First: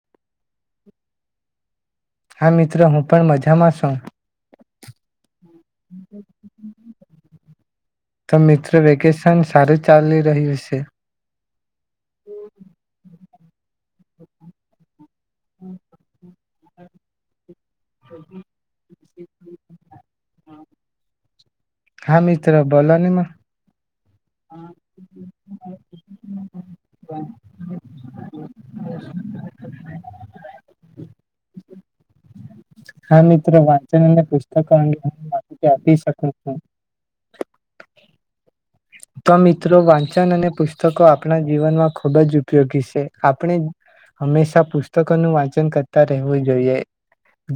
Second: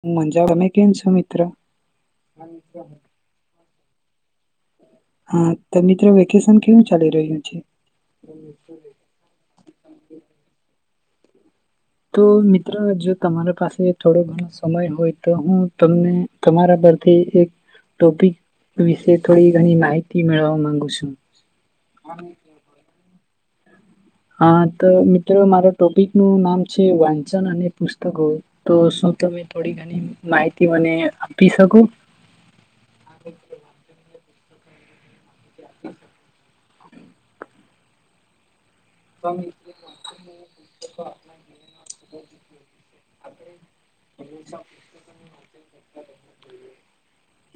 હું મંજા તમે કેમ છો, મિત્ર. હા મિત્ર હું પણ મજામાં છું હા તો મિત્ર વેકેશન કેવું ચાલી રહ્યું છે તો, મિત્ર વેકેશન સારું ચાલી રહ્યું છે. તો મિત્ર જો તમારા પાસે થોડો સમય હોય તો, હું તમને તમારા પરથી એક ટોપિક વિશે થોડી ઘણી માહિતી મેળવવા માંગુ છું. હા, મિત્ર બોલો ને હા, ત મિ ધ્રુ મારા ટોપિક નું નામ છે, વાંચન અને પુસ્તકો. તો, શું તમે થોડી ઘણી માહિતી મને આપી શકો? હા મિત્ર વાંચન અને પુસ્ તકો આ વિશે માહિતી આપી શકું છું. તો મિત્રો વાંચન અને પુસ્તકો આપણા જીવનમાં ખુબ જ ઉપયોગી છે. આપણે હંમેશા પુસ્તકોનું વાંચન કરતા રહેવું જોઈએ,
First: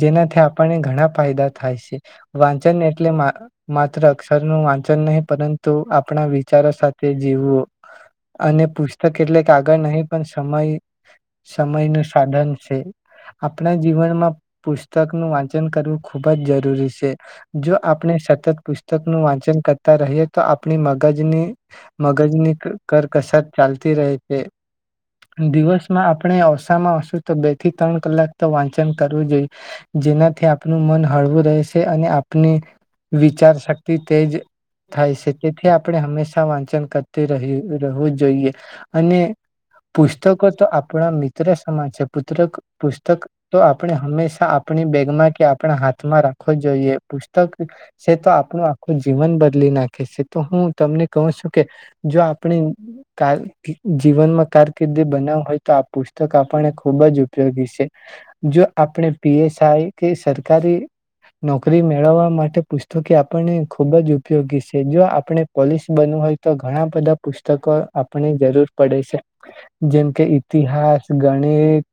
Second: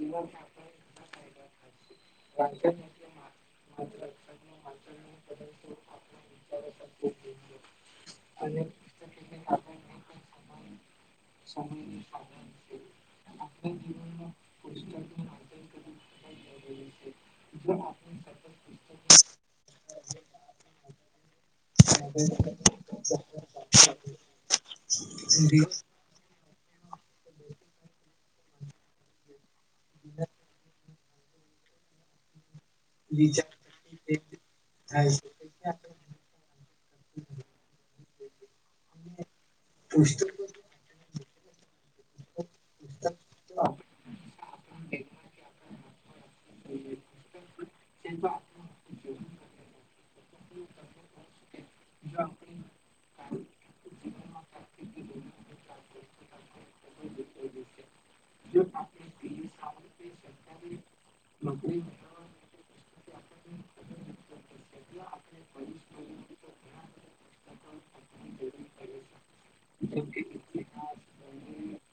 જેનાથી આપણને ઘણા ફાયદા થાય છે, વાંચન એટલે મા માત્ર અક્ષર નું વાંચન નહીં પરંતુ આ આપણા વિચારો સાથે જીવવું અને પુસ્તક એટલે કે કાગળ નહીં પણ સમય સમયનું સાધન છે. આપણા જીવનમાં પુસ્તકનું વાંચન કરવું ખૂબ જ જરૂરી છે, જો આપણે સતત પુસ્તકનું વાંચન કરતા રહીએ તો આપ ણી મગજની-મગજની કરકસત ચાલતી રહે છે દિવસમાં આપણે ઔસ માં હસુ તો બે થી ત્રણ કલાક તો વાંચન કરવું જોઈએ. જેનાથી આપનું મન હળવું રહેશે અને આપને વિચાર શક્તિ તેજ થાય છે. એટલે આપણે હંમેશા વાંચન કરતી રહીએ ર કેવું જ જોઈએ. અને પુસ્તકો તો આપણા મિ ત્રસ સમાન છે પુત્રક પુસ્તક તો આપણે હંમેશા આપણી બેગમાં કે આપણા હાથમાં રાખવો જોઈએ, પુસ્તક છે તો આપણું આખું જીવન બદલી નાખે છે. તો હું તમને કહું છું કે જો આપણે કા જીવનમાં કારકિર્દી બનાવ હોય તો આ પુસ્તક આપણને ખુબ જ ઉપયોગી છે, જો આપણે પી એસ આઈ કે સરકારી નોકરી મેળવવા માટે પુસ્તક આપણને ખુબ જ ઉપયોગી છે જો આપણ પણે પોલિસ બનવું હોય તો ઘણા બધા પુસ્તકો આપણે જરૂર પડે છે. જેમ કે ઇતિહાસ ગણિત,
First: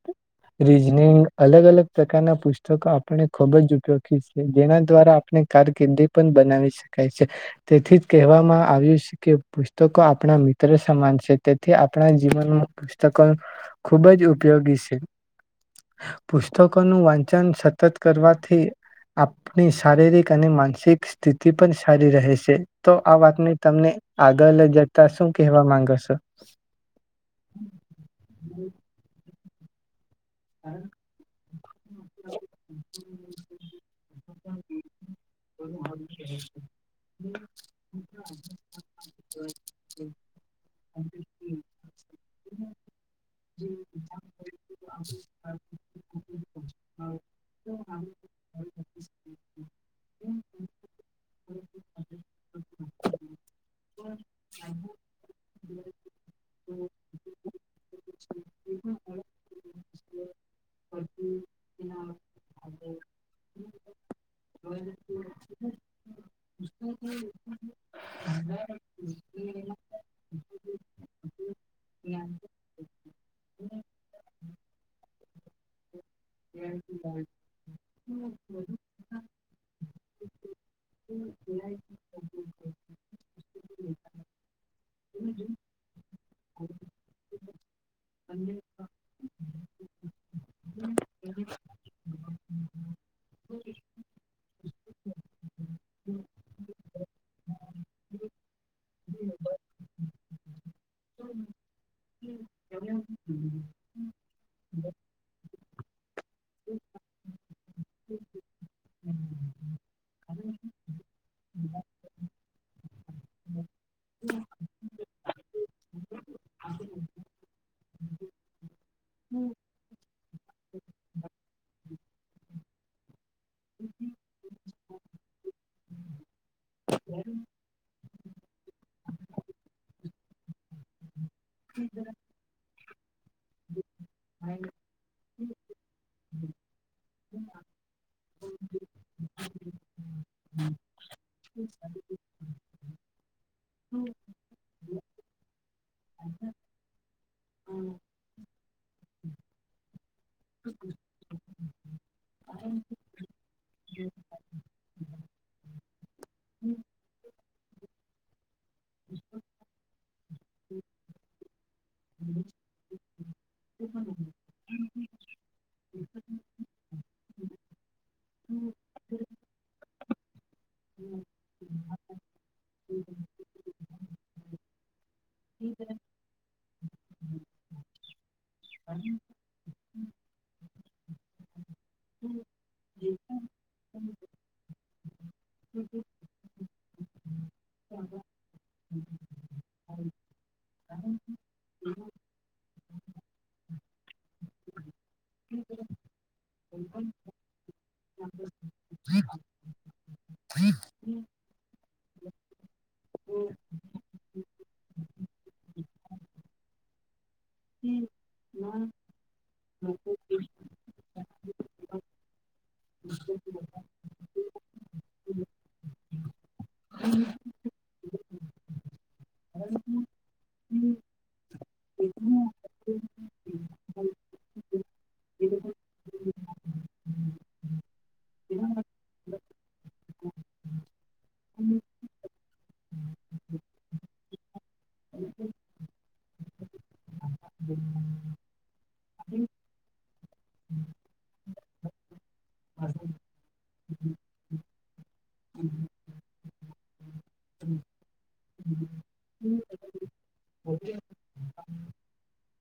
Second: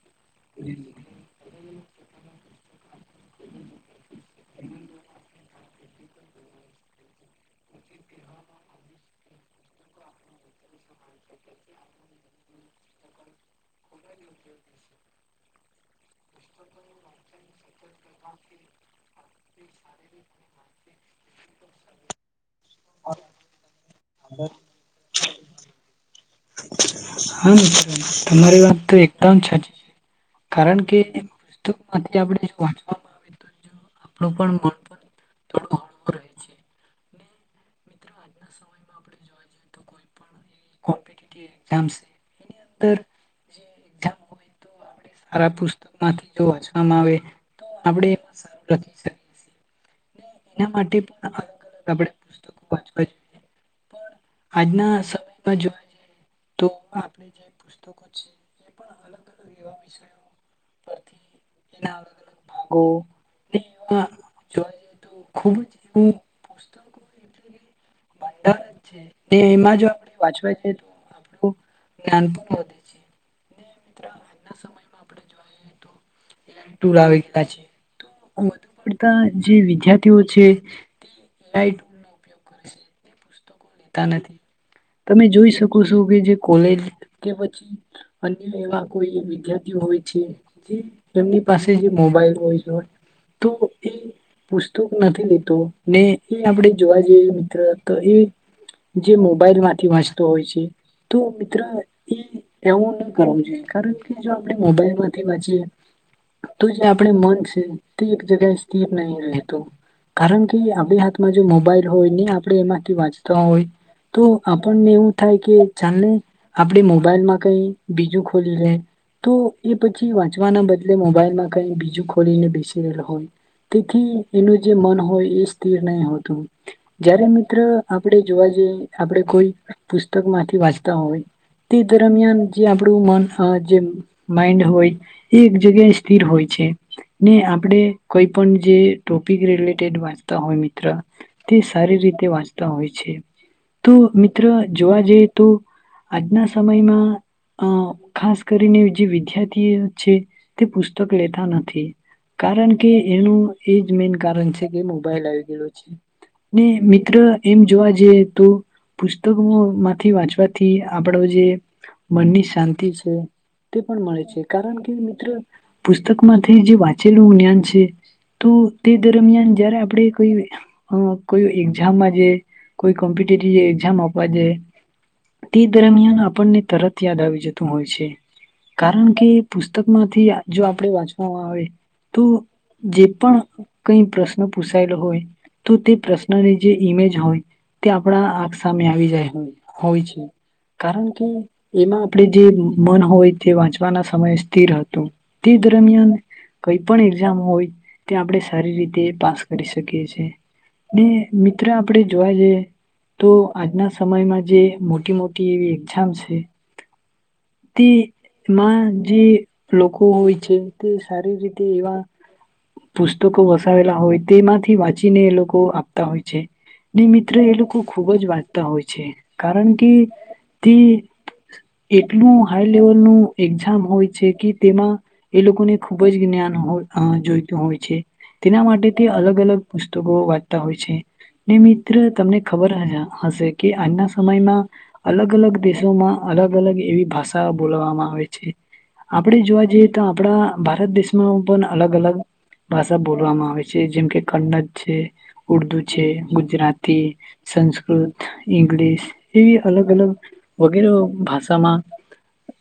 રીઝનિંગ અલગ અલગ પ્રકારના પુસ્તકો આપણે ખુબ જ ઉપયોગી છે, જેના દ્વારા આપણે કારકિર્દી પણ બનાવી શકાય છે તેથી કહેવામાં આવ્યું છે કે પુસ્તકો આપણા મિ ત્ર સમાન છે તેથી આપણા જીવનમાં પુસ્તકો ખુબ જ ઉપયોગી છે. પુસ્તકોનું વાંચન સતત કરવાથી આપણી શારીરિક અને માનસિક સ્થિતિ પણ સારી રહે છે. તો આ વાતને તમને આગલ જતાં. શું કહેવા માંગસો? હા છે તમારી વાત તો એકદમ સાચી. કારણ કે પુસ્તમાંથી આપણે વાંચવામાં આવે તો જો આપણું પણ મન પણ થોડું હળવું રહે છે. [unintelligible] તે કોપીટીટીવ એક્ઝામસ હે એની અંદર જે એક્ઝામ હોય તો આપડે સા રા પુસ્તક માંથી જો વાંચવામાં આવે તો આપણે એમાં સારું લખી શકીએ સીએ. એના માટે પણ અલગ અલગ આપણે પુસ્તકો વાંચવા જોઈએ. પણ આજના સમયમાં જોવા જઈએ તો આપણે જે પુસ્તકો છે તે પણ અલગ અલગ એવા વિષય પરથી એના અલગ અલગ ભાગો ને એવા જોવા જઈએ તો ખુબ જ એવી પુસ્તકો [inaudible] બાયડર જ છે તે એમાં જો આપણે વાંચવા જઈએ તો આપણું જ્ઞાન પણ વધે છે. તે મિત્ર આજના સમય પેલાના ટુલ આવી ગયા છે તો વધુ પડતા જે વિદ્યાર્થીઓ છે તે રાઇટ ટુલ નો ઉપયોગ લેતા નથી તમે જોઈ શકો છો કે જે કોલેજ કે પછી અન્ય એવા કોઈ વિદ્યાર્થી હોય છે જે એમની પાસે જે મોબાઈલ હોય છે તો એ પુસ્તક નથી લેતો ને એ આપણે જોવા જઈએ મિત્ર તો એ જે મોબાઈલ માંથી વાંચતો હોય છે તો મિત્ર એ એવું ન કરવું જોઈએ કારણ કે જો આપણે મોબાઈલ માંથી વાંચીએ તો જે આપણે મન છે તે એક જગ્યાએ સ્થિર નહી રહેતું કારણ કે આપણે હાથમાં જો મોબાઈલ હોય ને આપણે એમાંથી વાંચ તા હોય તો આપણને એવું થાય કે ચાલને આપણે મોબાઈલમાં કઈ બીજું ખોલી લે તો એ પછી વાંચવાના બદલે મોબાઈલમાં કઈ બીજું ખોલીને બેસી રહેલ હોય તેથી એનું જે મન હોય એ સ્થિર નહી હોતું. જ્યારે મિત્ર આપડે જોવા જઈ આપડે કોઈ પુસ્તક માંથી વાંચ તો હોય. તે દરમિયાન જે આપ ડું મન હ જેમ માઈન્ડ હોય. એ એક જગ્યાએ સ્થિર હોય છે, ને આપણે કોઈ પણ જે ટોપિક રિલેટેડ વાંચતા હોય મિત્ર. તે સારી રીતે વાંચ તા હોય છે. તો મિત્ર જોવા જઈએ તો આજના સમયમાં અ ખાસ કરીને જે વિદ્યાર્થીઓ છે તે પુસ્તક લેતા નથી કારણ કે એનું એજ મેન કારણ છે કે મોબાઈલ આવી ગયેલો છે, ને મિત્ર એમ જોવા જઈએ તો. પુસ્તકો માંથી વાંચવાથી આપણો જે મનની શાંતિ છે તે પણ મળે છે, કારણ કે મિત્ર પુસ્તક માંથી જે વાંચેલું જ્ઞાન છે તો તે દરમિયાન જયારે આપણે કોઈ હ કોઈ એક્જામમાં જે. કોઈ કોમ્પિટિટિવ એક જામ આપવા જઈએ તે દરમિયાન આપણને તરત યાદ આવી જતું હોય છે. કારણ કે પુસ્તકમાંથી જો આપણે વાંચવામાં આવે તો જે પણ કઈ પ્રશ્ન પૂસાયેલો હોય તો તે પ્રશ્નની જે ઈમેજ હોય. તે આપણા આંખ સામે આવી જાય હોય છે. કારણ કે એમાં આપણે જે મન હોય તે વાંચવાના સમયે સ્થિર હતું. તે દરમિયાન કઈ પણ એક્ઝામ હોય તે આપણે સારી રીતે પાસ કરી શકીએ છીએ ને મિત્ર જોવા જઇયે તો આજના સમયમાં જે મોટી મોટી એવી [unintelligible] છે. તેમાં જે લોકો હા હોય છે તે સારી રીતે એવા પુસ્તકો વસાવેલા હોય તેમાંથી વાંચી એને એ લોકો આપતા હોય છે. ને મિત્ર એ લોકો ખુબ જ વાંચતા હોય છે કારણ કે તે એટલું હાઈ લેવલનું એક્ઝામ હોય છે કે તેમાં એ લોકોને ખુબ જ જ્ઞાન હોય જોઈતું હોય છે, તેના માટે તે અલગ અલગ પુસ્તકો વાંચતા હોય છે. ને મિત્ર તમને ખબર હહે હશે કે આજના સમયમાં અલગ-અલગ દેશોમાં અલગ-અલગ એવી ભાષા બોલવામાં આવે છે. આપણે જોવા જઈએ તો આપણા ભારત દેશમાં પણ અલગ-અલગ ભાષા બોલવામાં આવે છે. છે જેમ કે કન્નડ છે, ઉર્દુ છે ગુજરાતી, સંસ્કૃત, ઇંગ્લિશ એવી અલગ-અલગ. વગેરે ઓ ભાષામાં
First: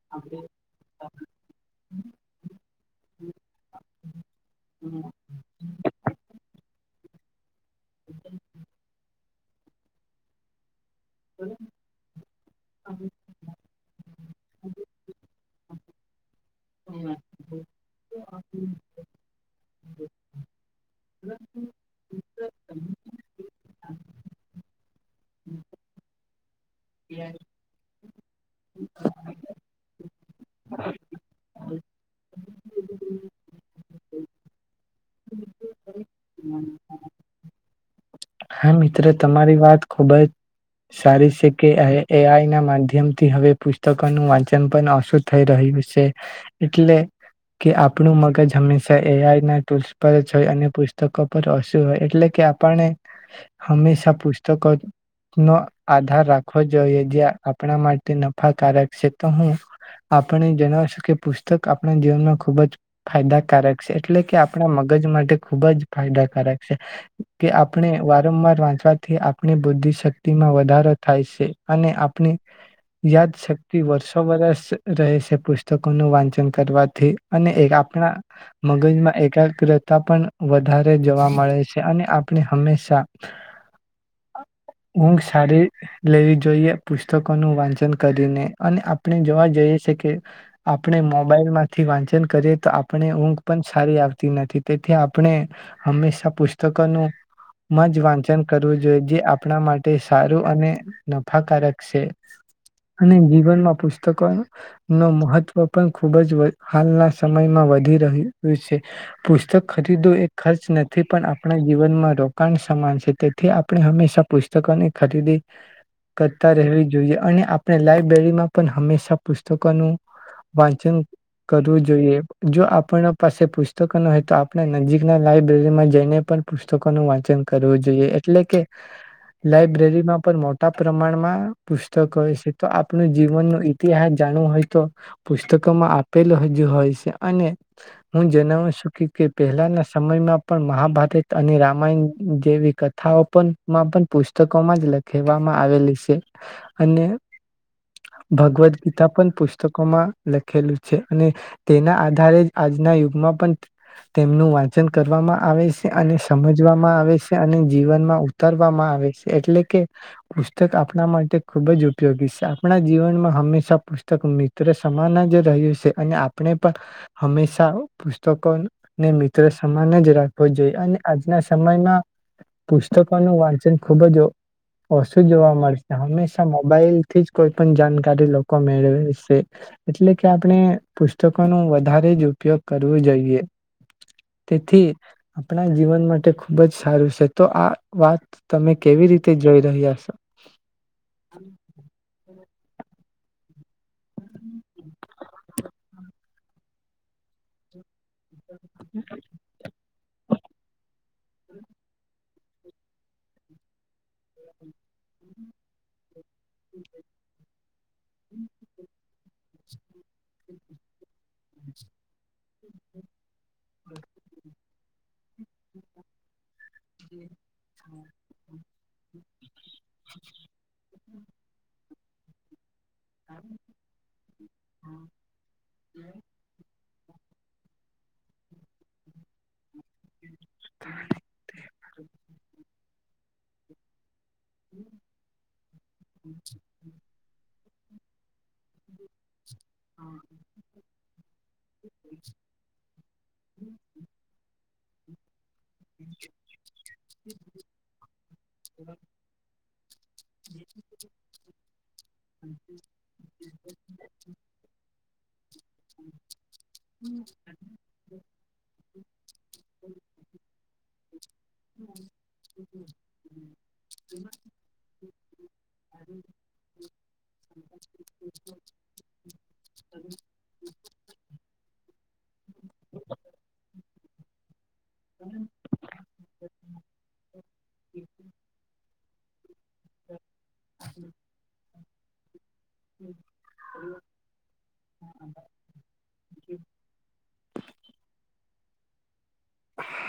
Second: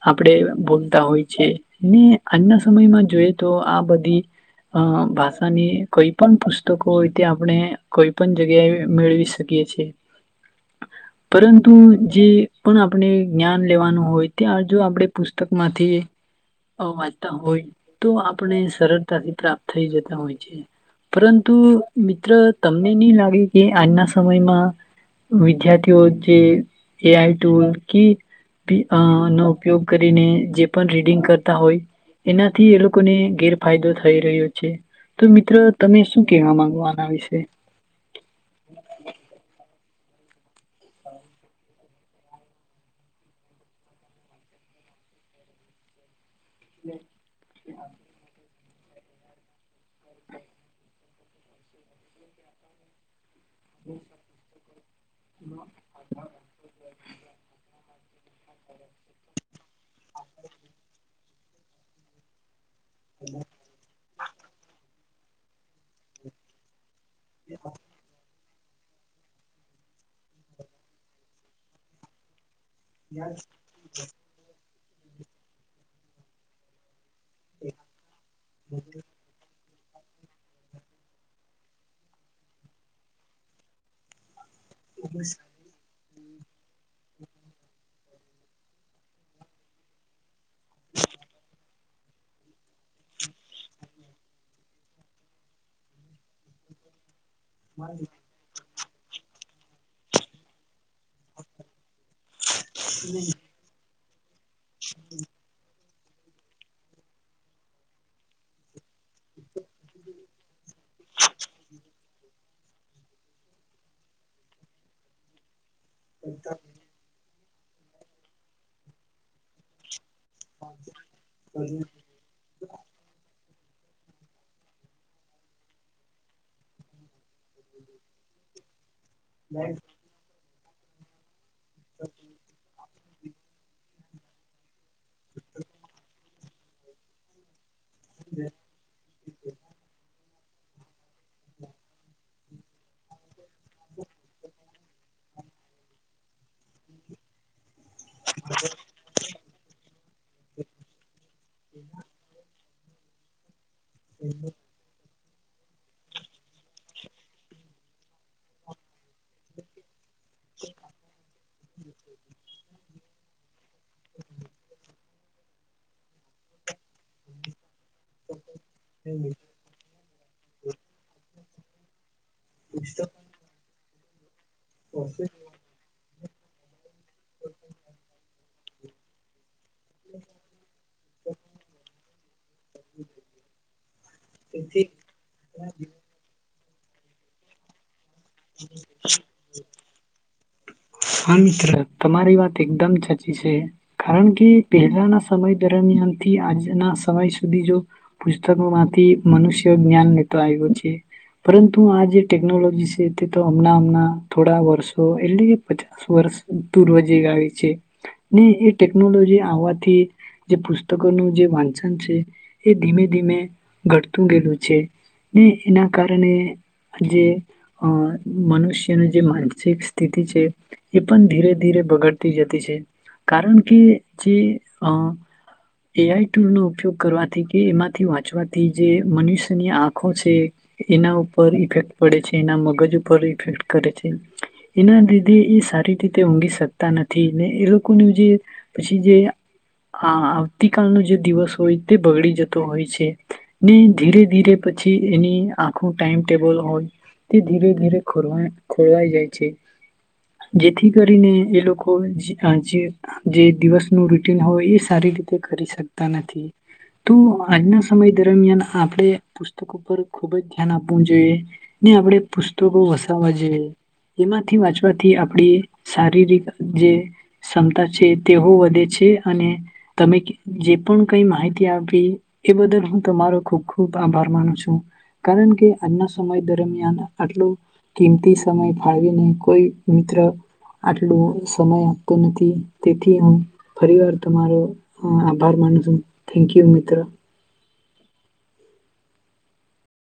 આપણેે બોલતા હોય છે, ને આજના સમયમાં જોઈએ તો આ બધી અં ભાષાની કઈ પણ પુસ્તકો હોય તે આપણે કોઈ પણ જગ્યાએ મેળવી શકીએ છે, પરંતુ જે પણ આપણે જ્ઞાન લેવાનું હોય ત્યાં જો આપણે પુસ્તકમાંથી અ વાંચતા હોય તો આપણે સરળતાથી પ્રાપ્ત થઈ જતા હોય છે, પરંતુ મિત્ર તમને નહીં લાગ કે આજના સમયમાં વિદ્યાર્થીઓ જે એ આઈ ટુલ કે નો ઉપયોગ કરીને જે પણ રીડિંગ કરતા હોય એનાથી એ લોકોને ગેરફાયદો થઈ રહ્યો છે, તો મિત્ર તમે શું કેહવા માંગો આના વિશે? હા મિત્ર, તમારી વાત ખુબ જ સારી છે કે એ આઈ ના માધ્યમ થી હવે પુસ્તકોનું વાંચન પણ ઓછું થઈ રહ્યું છે એટલે, કે આપણું મગજ હંમેશા એ આઈ ના ટૂલ્સ પર જ હોય અને પુસ્તકો પર ઓશુ હોય, એટલે કે આપણને હંમેશા પુસ્તકો જ નો આધાર રાખવો જ જોઈએ, જે આપણા માટે નફાકારક છે, તો હું આપને જણાવશું કે પુસ્તક આપણા જીવનમાં ખુબ જ ફાયદાકારક છે એટલે કે આપણા મગ મગજ માટે ખુબ જ ફાયદાકારક છે. કે આપણે વા વારંવાર વાંચવાથી આપણી બુદ્ધિશક્તિમાં વધારો થાય છે, અને આપણી યાદશક્તિ વર્ષો વરસ રહે છે પુસ્તકોનું વાંચન કરવાથી. અને એક આપણા મગજમાં એકાગ્ર તા પણ વધારે જોવા મળે છે અને આપણે હંમેશા હુંઘ સારી લેવી જોઈએ પુસ્તકોનું વાંચન કરીને અને આપણે જોવા જઈએ છે કે આપણે મોબાઈલમાંથી વાંચન કરીએ તો આપણે ઊંઘ પણ સારી આવતી નથી, તેથી આપણે હંમેશા પુસ્તકોનું માજ વાંચન કર વું જોઈએ જે આપણા માટે સારું અને નફાકારક છે અને જીવનમાં પુસ્ત તો કોન? નો મહત્વ પણ ખુબ જ વ હાલના સમયમાં વધી રહ્યું છે. પુસ્તક ખરીદો એ ખર્ચ નથી પણ આપણા જીવનમાં રો રોકાણ સમાન છે તેથી આપણે હંમેશા પુસ્તકોની ખરીદી કરતા રહેવી જોઈએ અને આ આપણે લાઇબ્રેરીમાં પણ હંમેશાં પુસ્તકોનું વાંચન કરવું જોઈએ જો આપણા પાસે પ પુસ્તકો ન હોય તો આપણા નજીકના લાાયબ્રેરીમાં જઈને પણ પુસ્તકોનું વાંચન કરવું જોઈએ એટલે કે લાયબ્રેરી માં પણ મોટ મોટા પ્રમાણમાં પુસ્તક હોય છે તો આપણું જીવન ન એ જાણુ હોય તો પુસ્તકોમાં આપેલો હોય જે હોય છે અને હું જણાવ છું કે કે પહેલાના સમયમાં પણ મહાભારત અને રામાયણ જેવી કથાઓ પુસ્તકોમાં લખેવામાં આવેલી છે અને ભગવદ્ ગીતા પણ પુષ તકમાં લખેલું છે અને તેના આધારે જ આજના યુગમાં પણ તેમનું વાંચન કરવામાં આવે છે અને સમજવામાં આવે છે અને જીવનમાં ઉતારવામાં આવે છે એટલે કે પુસ્તક આપણા માટે ખુબ જ ઉપયોગી છે આપણા જીવનમાં હંમેશા પુસ્તક મિત્ર સમાન જ રહ્યું છે અને આપણે પણ હંમેશા પુસ્તકોને મિત્ર સમાન જ રાખ [unintelligible] અને આજના સમયમાં પુસ્તકો નું વાચન ખૂબ જ ઓસુ જોવા મળશે હંમેશા મોબાઈલ થી જ કોઈ પણ જાણકારી લોકો મેળવેશે. એટલે કે આપણે પુસ્તકોનું વધારે જો [inaudible] કરવું જોઈએ તેથી આપણા જીવન માટે ખૂબ જ સારું સે તો આ વાત તમે કેવી રીતે જોઈ રહ્યા સો હ મિત્ર તમારી વાત એકદમ સાચી સે કારણ કે પહેલાના સમય દરમિયાન થી આજના સમય સુધી જો પુસ્તકો માંથી મનુષ્ય જ્ઞાન લેતો આવ્યો છે. પરંતુ આજે ટેકનોલોજી સે તે તો હમણાં હમણાં થોડા વર્ષો એટલે પચાસ વર્ષ [unintelligible] રોજે આવે છે ને એ ટેકનોલોજી આવવાથી જે પુસ્તકોનું જે વાંચન છે એ ધીમે ધીમે ઘટતું રેલું છે. ને એના કારણે જે અ મનુષ્યનું જે માન સિક સ્થિતિ છે એ પણ ધીરે ધીરે બગડતી જતી છે. કારણ કે જે અ એ આઈ ટુલ ન ઉપયોગ કરવાથી કે એમાંથી વાંચવાથી જે મનુષ્યની આંખો છે એ એના ઉપર ઇફેક્ટ પડે છે એના મગજ ઉપર ઈફેક્ટ કરે છે. એના દી એ સારી રીતે ઊઘી શકતા નથી. થી ને એ લોકોનું જે પછી જે હા આવતીકાલનું જે દિવસ. તો એ તે બગડી જતો હોય છે. ને ધીરે ધીરે પછી એની આ આખું ટાઈમ ટેબલ હોય. તે ધીરે ધીરે ખોરવાય. ખોરવાઈ જાય છે. જેથી કરીને એ લોકોજે જે દિવસનું રૂટીન હોય એ સારી રીતે કરી શકતા નથી. તો આજના સમય દરમિયાન આપણે પુસ્તકો પર ખુબ જ ધ્યાન આપવું જોઈએ. ને આપણે પુસ્તકો વસાવવા જોઈએ એમાંથી વાંચ થી આપડી શારીરિક જે ક્ષમતા છે. તેઓ વધે છે અને તમે જે પણ કઈ માહિતી [unintelligible] એ બદલ હું તમારો ખુબ ખુબ ખૂબ આભાર માનું છું. કારણ કે આજના સમય દરમિયાન આટલો કિંમતી સમય ફાળવ્યો અને કોઈ મિત્ર આટલું સમય તો નથી તેથી હું ફરી વાર તમારો આભાર માનું છું થેન્ક યુ મિત્ર. હ